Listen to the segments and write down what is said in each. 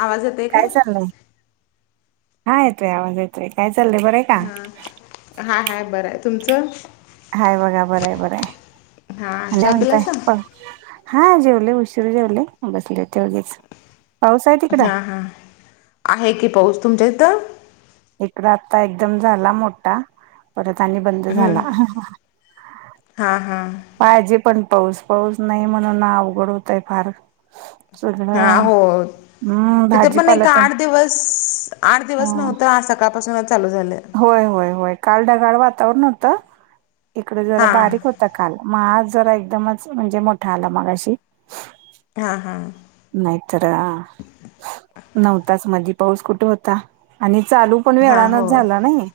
आवाज येतोय काय चाललंय हा येतोय आवाज येतो आहे काय चाललंय बर हा हा हाय बरं आहे तुमचं हाय बघा बरं आहे बरं आहे हां आणि चहा म्हणताय पिलासा? प हा जेवले उशीर जेवले बसले तेवढेच पाऊस आहे त हां हां आहे की पाहस तुमच्या इथं इकड आता एकदम झाला मोठा परत आणि बंद झाला हां हां पाहिजे पण पाऊस पाऊस नाही म्हणून अवघड होतय फार सगळं हा हो हम्म तिथे पण भाजीपाला एक तेन आठ दिवस आठ दिवस हा नव्हतं आज सकाळपासून चालू झालं होय होय होय काल ढगाळ वातावरण होतं इकडे जरा हां बारीक हो काल मग आाज जरा एकदमच म्हणजे मोठा आला मागाशी हा हा नाहीत नऊ तास मध पाऊस कुठे होता आणि चालू पण हां वेळानच होय. झाला नाही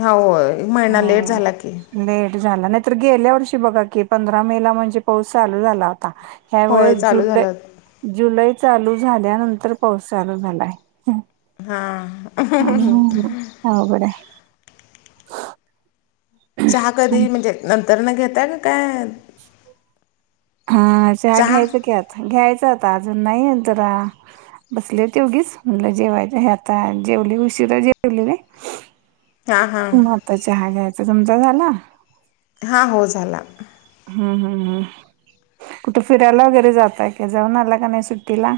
होय एक महिना लेट हो झाला की लेट झाला नाहीतर गेल्या वर्षी बघा कि पंधरा मे ला म्हणजे पाऊस चालू झाला आता ह्या होय वळेस चालू जुलै झालं. जुलै चालू झाल्यानंतर पाऊस चालू झालाय हां हम हबड आहे चहा कधी म्हणजे नंतर न घताय काय हा च हा चहा? घ्यायच की आता घ्यायचं आता अजून नाहींत बसले ते उघीच म्हणलं जेवाय हे आता जेवले उशीिररा जेवली नाही हा हा तर चहा घ्यायचा समजा झाला हा हो झाला हम् हम्म हम् कुठं फिरायला वगैरे जातय का जऊन आला का नाही सुट्टीला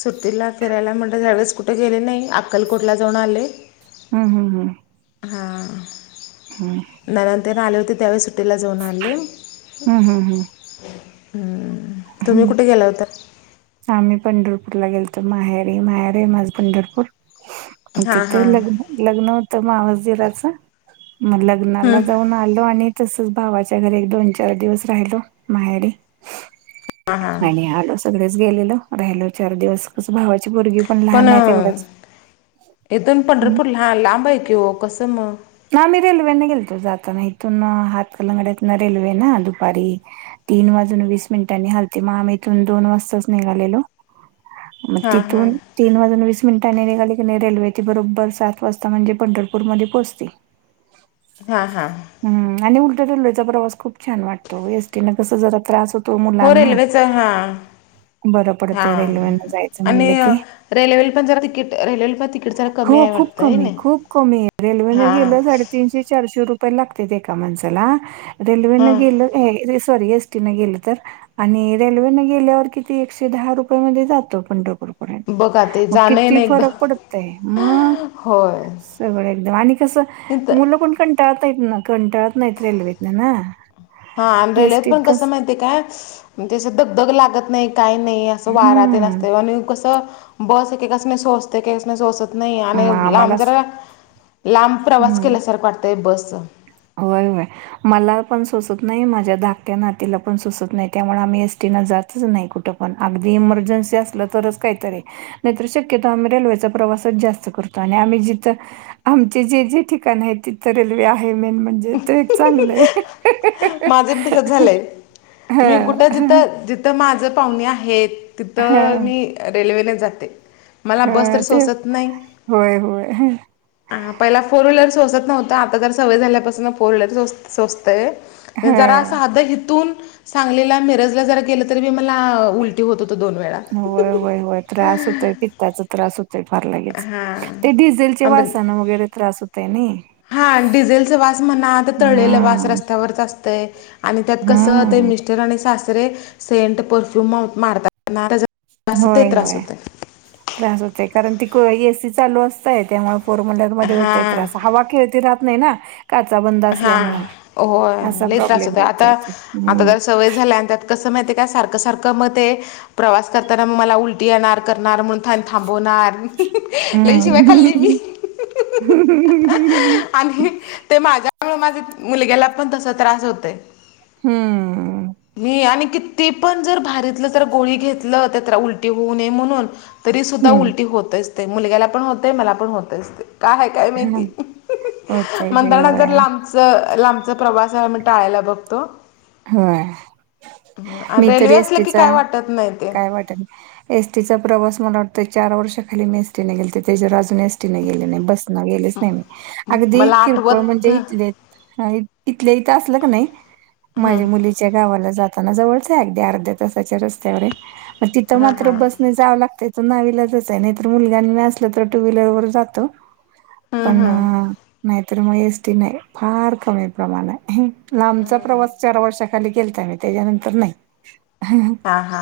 सुट्टीला फिरायला म्हणत त्यावेळेस कुठे गेले नाही अक्कलकोटला जाऊन आले हम हम हम हा. हम. आले होते त्यावेळेस सुट्टीला जाऊन आले. हम्म हम्म हम्म तुम्ही हम्म कुठे गेला होत. आम्ही पंढरपूर ला गेलो माहेरी माहेरी माझ पंढरपूर. हां तिथं हां लग्न लग्न होतं मावसजिराचं. मग लग्नाला हं. जाऊन आलो आणि. तसच भावाच्या घरी एक दोन चार दिवस राहिलो माहेरी. आणि आलो सगळेच गेलेलो राहिलो चार दिवस कसं भावाची पोरगी पण लहान आहेत तेवढंच. इथुन पंढरपूर ला लांब आहे की हो कसं मग. ना मी रेल्वेने गेलतो जाताना इथून हातकलंगड्यात ना रेल्वे ना दुपारी. तीन वाजून वीस मिनिटांनी हलते मग आम्ही इथून दोन वाजताच निघालेलो. मग हां हां तिथून. तीन वाजून वीस मिनिटांनी निघाली क रेल्वेती बरोबर सात वाजता म्हणजे पंढरपूर मध्ये पोहोचती. हा हा. हम्म आणि उलटं रेल्वेचं प्रवास खूप छान वाटतो एसटी न कस जरा त्रास होत. तो हो मुलांना रेल्वेचं हां बरं पडते रेल्वे न जायचं म्हणले की. रेल्वेल पण जरा तिकिट रल्वे पण. तिकीट जरा कमी हो आहे खूप वाटतं आहे कमी ना खूप कमी रेल्वेने हां गेलं साडेतीनशे चारशे रुपये. य लागते एका माणसाला रेल्वेनं हां गेल सॉरी एसटी न गेल तर. आणि रेल्वेने गेल्यावर किती एकशे दहा रुपय मध्ये जातो पंढरपुर. बघा ते मग जाणं किती येणं फरक पडतो. एकदा ते मग होय सगळं एकदम आणि कस इथं मुलं कोण कंटा. प्यात हथनं कंटाळत नाहीत रेल्वेतन ना. हा आणि रेल्वेत एसटीत पण कसं कस माहितीये काय म्हणजे घगदग लागत नाही. काही नाही असं वारात हम्म आसतय बगा आणि कसं बस एकेकासनी सोसते कस सोसत नाही. नाही मग आणि आम्हाला लांब जरा लांब प्रवास हम्म. केल्यासारखं वाटतंय बस. होय होय. मला पण सोसत नाही माझ्या धाकट्या नातीला पण सोसत नाही त्यामुळे आम्ही एसटी न जातच नाही कुठं. पण अगदी इमर्जन्सी असलं तरच काहीतरी. नाहीतर शक्यत आम्ही रेल्वेचा प्रवासच जास्त करतो आणि आम्ही जिथं. आमचे जे जे ठिकाण आहे तिथं रेल्वे आहे मेन म्हणजे ते एक चांगलं आहे. माझं पण तसं झालंय मी हां, कुठं हां, जिथं जिथं माझ पाहुणे आहेत. तिथं हां, मी रेल्वेने जाते. मला बस तर हां. ते सोसत नाही. होय, होय. हा पहिला फोर व्हीलर सोसत नव्हतं आता तर सवय झाल्यापासून फोर व्हीलर सोचतय. जरा हां. साध हिथुन सांगलीला मिरज ला जरा गेलं. तरी बी मला उलटी होत होतं दोन वेळा. त्याचा त्रास होतय फार लागेच हा ते डिझेल आंबे वासान वगैरे त्रास होतय ना. हा डिझेलचा वास म्हणाता तळलेला वास हम्म रस्त्यावरच असतंय आणि त्यात कसं ते मिस्. हम्म मिस्टर आणि सासरे सेंट परफ्यूम मार. होय होय. त्रास होतोय कारण ती एसी चालू असतय त्यामुळे फोरव्हीरल. हा हवा खेळती राहत नाही ना. हा असल्यामुळे हो होय असा लय त्रास प्रॉब्लेम होतोय आता येतोय ते आता हम्म जरा सवय झाल्या. कस माहितीये का सारख सारखं म ते प्रवास करताना मला उलटी. कधी येणार करणार म्हणून थान थांबवणार लई शिव्या खाल्ली मी. हं हं हं हं हम्म. आणि ते माझ्यामुळे माझ्या मुलग्याला पण तस त्रास होतय. हम. मी आणि किती पण जर भरीतली जर गोळी घेतली. त्या उलटी होऊ नये म्हणून तरी सुद्धा उलटी हम्म होतेच. मुलग्याला पण होते मला पण होतच काय काय माहिती होतय ते म्हणताना होय लांबच लांबचा प्रवास मी टाळायला बघतो. होय आणि मी रेल्वे तरी असलं की एसटीचा काय वाटत नाही ते काय वाटल. एसटीचा प्रवास मला वाटतोय चार वर्षाखाली मी एस टी न गेलते त्याच्यावर अजून एसटीने गेले नाही बसन गेले. नाही म अगदी मला किरकोळ आठवत म्हणजे हा इथले इथले इथं असलं का नाही माझ्या मुलीच्या गावाला जाताना जवळच अध्या अर्ध्या तासाच्या रस्त्यावर तिथं मात्र हा बस जावं लागतं इथ नावीलाजच आहे नाही तर मुलगां असलं तर टू व्हीलरवर जातो. पण नाहीतर मग एसटी नाही फार कमी प्रमाण आहे. लांबचा प्रवास चार वर्षाखाली केलाता मी त्याच्यानंतर नाही हा हा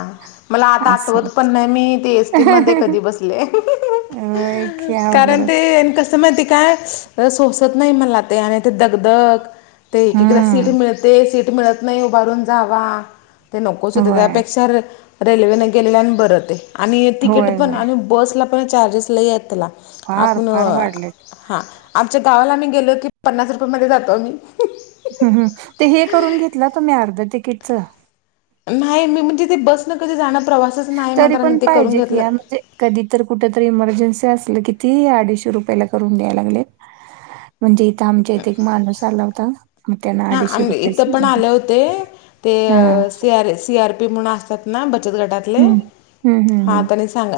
मला आता आठवत असं पण नाही ते मी एसटी मध्ये कधी बसले होय की बसले कारण ते अवघडच त माहिती काय सोसत नाही मला ते आणि ते दगधग ते एकीकला सीट हम्म मिळते सीट मिळत नाही उभारून जावा ते नकोच होते होय रीतसर रेल्वेने गेलेल्या बरं तिकीट होय पण होय आणि बसला आणि बसला पण चार्जेस लय आहेत फार आपण फार वाढलेत हा आमच्या गावाला आम्ही गेलो की पन्नास रुपयमध्ये जातो आम्ही हम्म हम ते हे करून घेतला तुम्ही अर्ध तिकीटच? नाही मी म्हणजे ते बसन कधी जाणं प्रवास तरी पण पाहिजे की या म्हणजे कधी तर कुठ तरी इमर्जन्सी असलं कि ती अडीचशे रुपयाला करून द्या लागले. म्हणजे इथं आमच्या इथे एक माणूस आला होता. मग त्यांना हा अडीचशे आम्ही इथं रुपयाची पण मध्ये आले होते ते हा C R C R P म्हणून असतात. ना बचत गटातले हम्म हम्म हा हम्म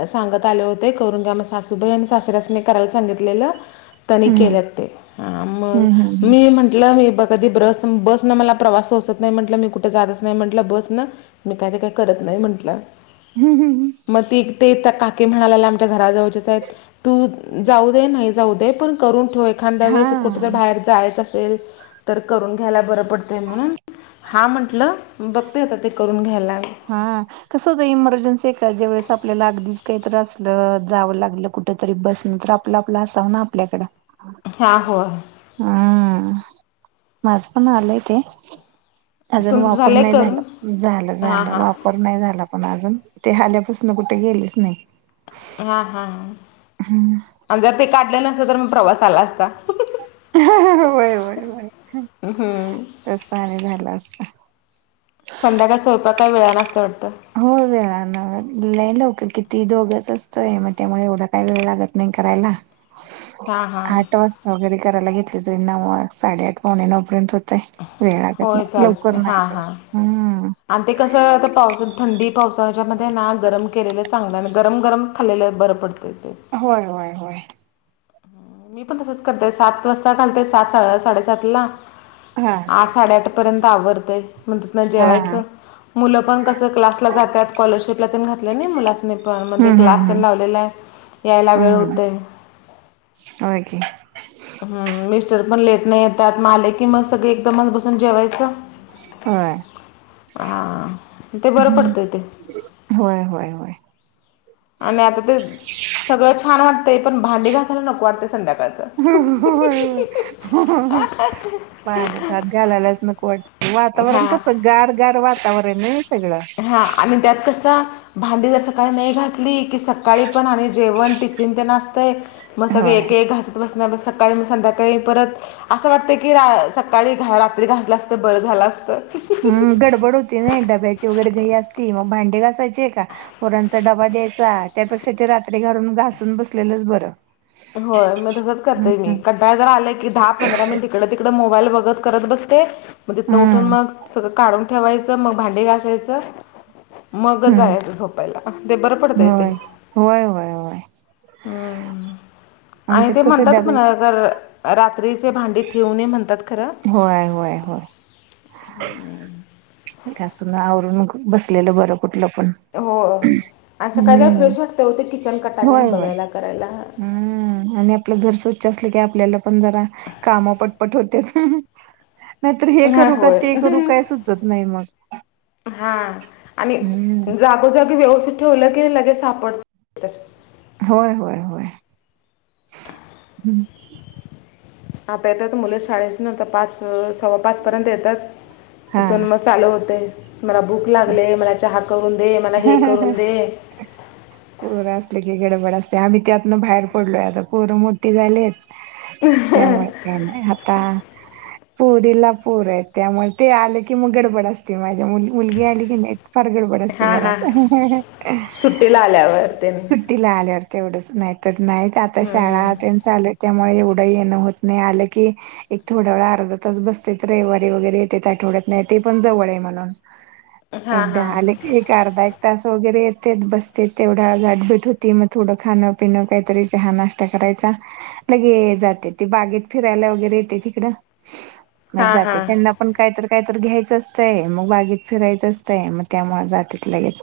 सांगत आले होते करून घ सासूबाई आणि सासुरासने करायला सांगितलेलं त्यांनी हम्म केल्यात ते मग हम्म हम्म हम्म मी म्हंटलं मी बघ कधी बस बसन मला प्रवास सोसत नाही म्हटलं मी कुठे जातच नाही म्हटलं बस न मी काही ते काही करत नाही म्हंटलं हम्म हम्म मग त ते काकी म्हणाला आमच्या घराजवळच्या तु जाऊ दे तू जाऊ दे नाही पण करून ठेव एखाद वेळेस कुठं हा बाहेर जायचं असेल तर करून घ्याय बरं पडते म्हणून हा म्हंटलं बघते येत ते करून घ्यायला हा कसं होत इमर्जन्सी ए ज्या वेळेस आपल्याला अगदीच काही तर असलं जावं लागलं कुठेतरी बसने तर आपल आपला असावं ना आपल्याकडें हा हो हम्म माझं पण आलंय ते अजून तुमचं वापर झालं आहे नाही करून झाला झालं हां झालं हां वाप पर नाही झाला पण अजून ते आल्यापासून कुठे गेलेच नाही हा हा हा हम्म. आणि जर ते काढलं नसतं तर मग प्रवास आला असता होय वय वय तसं आणि झालं असतं संध्याकाळ स्वयंपाक काय वेळा असते वाटतं हो वेळ न लवककर किती दोघचं असतोय मग त्यामुळे एवढा काय वेळ लागतं नाही करायला हां हां आठ वाजता वगैरे करायला घेतले तरी ना मग साडेआठ पावणे नऊपर्यंत होते वेळा लागत होय नाही चालतं लवकर नाही हां करत हां हम्म आणि ते कसं आता पावसा थंडी पावसाच्यामध्ये ना गरम केलेलं चांगलं गरम गरम खाल्ला बरं पडतं ते होय होय होय मी पण तसच करते सात वाजता घालते सात साडेसात ला हा आठ साडेआठ पर्यंत आवरते मग तिन हा जेवायचं मुलं पण कसं क्लासला जातात स्कॉलरशिपला घातले नाही मुलानी पण मध्ये हम्म क्लास हम्म हम्म लावलेला आहे. यायला वेळ होते आण की हम मिस्टर पण लेट नाही येतात माले की मग सगळे एकदमच बसून जेवायचं होय. हा ते बरं पडतंय ते होय होय होय आणि आता ते सगळं छान वाटतय पण भांडी घासायला नको वाटते संध्याकाळ पान झाात घालालाच नक वाट वातावरण हां कस गाारगार वातावरण सगळं हा आणि त्यात कसं भांडी जर सकाळी नाही घासली की सकाळी पण आणि जेवण ट पिन ते नाचतं आहे मग सगळ होय. एक एक घासत बसता सकाळी मग संध्याकाळी परत असं वाटत की सकाळी रात्री घासला असत बरं झालं असत हम गडबड होती नाही डब्याची वगैरे घई असती मग भांडे घासायचे का होोरांचा डबा द्यायचा त्यापेक्षा ते रात्री घाून घासून बसलेलंच बरं होय मग तसंच हम्म करतेय मी हम्म. कंटाळ जर आलंय की दहा पंधरा मिनिट इकड तड मोबाईल बघत करत बसते मग तिथनं उठून हम्म मग सगळं काढून ठेवायचं मग भांडे घासायचं मगच हम्म याचं झोपायला ते बरं पडतंय ते होय होय वय होय हम्म आणि आमच्यात ते कसं म्हणतात डबे पुणगर रात्रीचे भांडी ठेवू नये म्हणतात खरं होय होय होय हम्म काासून आवरून बसलेलं बरं कुठलं पण हो सकाळी जर हम्म फ्रेश वाटते होते किचन कटात आणि होय होय बघायला करायला हम्म आणि आपलं घर स्वच्छ असलं की आपल्याला पण जरा काम पटपट होत्याच नाहीतर हे हां करू का होय ते करू काय सुचत नाही मग हा आणि हम्म जागोजागी व्यवस्ित ठेवलं की लगेच सापड होय होय होय हम्म आता येतात तर मुलं शाळेचे नव्हत पाच सव्वा पाचपर्यंत येतात हा. तिथून मग चालू होते मला भूक लागले मला चहा करून दे मला हे करून दे पोर असले की गडबड असते आम्ही त्यातन बाहेर पडलोय आता पोरं मोठे झाले आहेत त्या ते आता पुरीला पोर आहे त्यामुळे ते आलं की मग गडबड असती माझ्या मु मुलगी आली की नाही फार गडबड हां हां घराात सुट्टीला आल्यावर ते सु तिला आल्यावर ते एवढंच नाही तर नाही आता शाळा त्यां चाले त्यामुळे एवढंही येणं होत नाही आलं की एक थोड्या वेळा अर्धा तास बसत रविवारी वगैरे येतेेत आठवड्यात नाही ते पण जवळ आहे म्हलाून हां एकदा हां अले एक अर्धा एक तास वगैरे येतेत बसते तेवढा गाठभीट होती मग थोडं खाणं पि न काहीतरी चहा नाश्ता करायचा लगे जाते ते बागेत फिरायला वगैरे येते तिकडं मग हां जाते हां त्यांना पण कायत कायत घ्यायचं असतंय मग बागेत फिरायचं असतंय मग त्यामुळे जात लगेच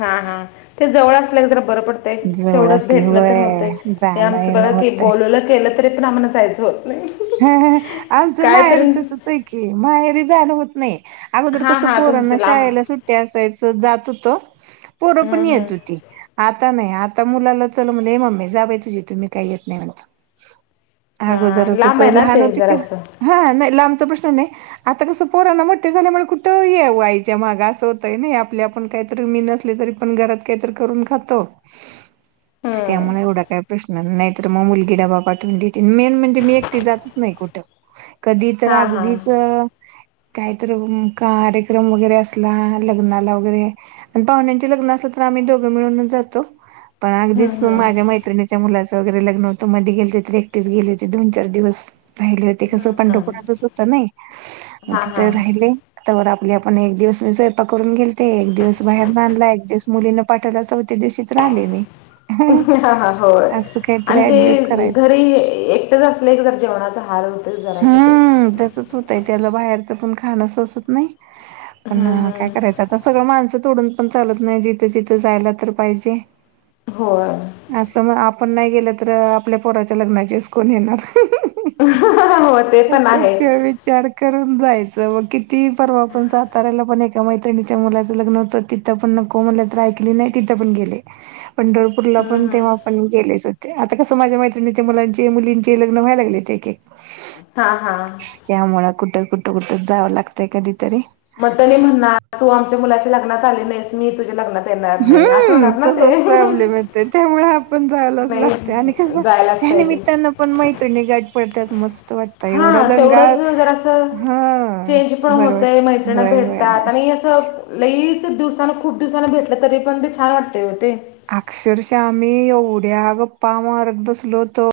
हा. हा. ते जवळ असल्यावर जरा बर पड- - तयं. जवळ तेवढंच असले भेटण होय होतयं. हे जाणं आमचं येणं बघा की होतय बोल वलं तरी पण आम्हाला जायचं होत नाही. ह. आमचं काय माहेर तरी तसच हाय की, माहेरी जायाला होत नाही. अगोदर हां कसं हां पोरांना तुमचं लांब शाळेला सुट्टी असायचं जात हुतो. पोरपण हं, हं. येत होती. आता नाही. आता मुलाला चल म्हणे. ये मम्मी जा बाई तुझी तु मी काय येत नाही म्हणतो. हा. लांब हेना ते जरासं. हा. नाही. लामचा प्रश्न नाही. आता कसं पोराला मोठे झाल्यामुळे कुठं ये आईच्या माग असं होतंय ना. आपल्या - - आपण काहीतरी मी नसले तरी पण घरात काहीतरी करून खातो. हं. त्यामुळे एवढा काय प्रश्न नाहीतर मग मुलगी डबा पाठवून देते मेन म्हणजे मी एक - - टी जातच नाही कुठ कधी तर हां हां अगदीच - - काहीत कार्यक्रम वगैरे असला लग्नाला वगैरे - - आणि पाहुण्यांचे लग्न असल तर आम्ही दोघं मिळूनच जातो. पण अगदीच माझ्या मैत्रिणीच्या मुलाचं वगैरे लग्न होतं मधी गेलेतर एकटीस गेले होते. दोन - - चार दिवस राहिले होते. कसं पंढरपुरातच होतं नई म हां तिथ हां राहिले. तर आपली आपण एक दिवस मी स्वयंपाक करून गेलते. एक दिवस बाहेर आणला. एक दिवस मुलीन - - पाठायला. चौथी दिवशी तर आले मी. हा हा होय असं काहीतरी आणि ते ऍडजस्ट करायचं घरी एक - - तेच असले जरा जेवणाचा हाल होते जरा असं ते. हं. तसच होत तयं. त्याला बाहेरच पण खाणं सोसत नाही. पण हम्म काय हम्म करायचं. आता सगळं माणसं तोडून पण चालत नाही. जिथे तिथं जायला तर पाहिजे. [inaudible] होय. असं मग आपण नाही गेलं, तर आपल्या पोराच्या लग्नाच्या वेळेस कोण येणार? हो ते [unintelligible] पण आहे सच विचार - - करून जायचं. मग किती परवा पण साताऱ्याला पण एका मैत्रिणीच्या मुलाचं लग्न होतं ति तिथ पण नको म्हणल तर ऐकली नाही. तिथं पण गेले. पंढरपूरला हम्म, पण तेव्हा पण गेलेच होते. आता कसं माझ्या मैत्रिणीच्या मुलांचे मुलीं ची लग्न व्हाय लागलेत एक एक. हा. हा. कमुळे कुठं कुठं कुठं जावं लागतंय कधीतरी. मग तनी म्हणणार तू आमच्या मुलाच्या लग्नात आली नाहीस. मी तुझ्या लग्नात येणार नाही असं हम्म. होणार ना ते. तसच प्रॉब्लेम येतोय. त्यामुळे आपण जायलाचं नाही लागतयं आणि कसं जायलाच पाहिजे. त्यानिमित्तानं पण मैत्रिणी गाठ पडत्याात. मस्त वाटत - - हा. तेवढंच जरासं हां चेंज पण बरं वाट होतंय. मैत्रिणी होय होय होय भेटत्यात आणि असं- - लईच दिवसान खूप दिवसांन भेटलं तरी पण ते छान वाटतयं ओ ते. अक्षरशा आम्ही एवढ्या गप्पा मारत बसलो होतो.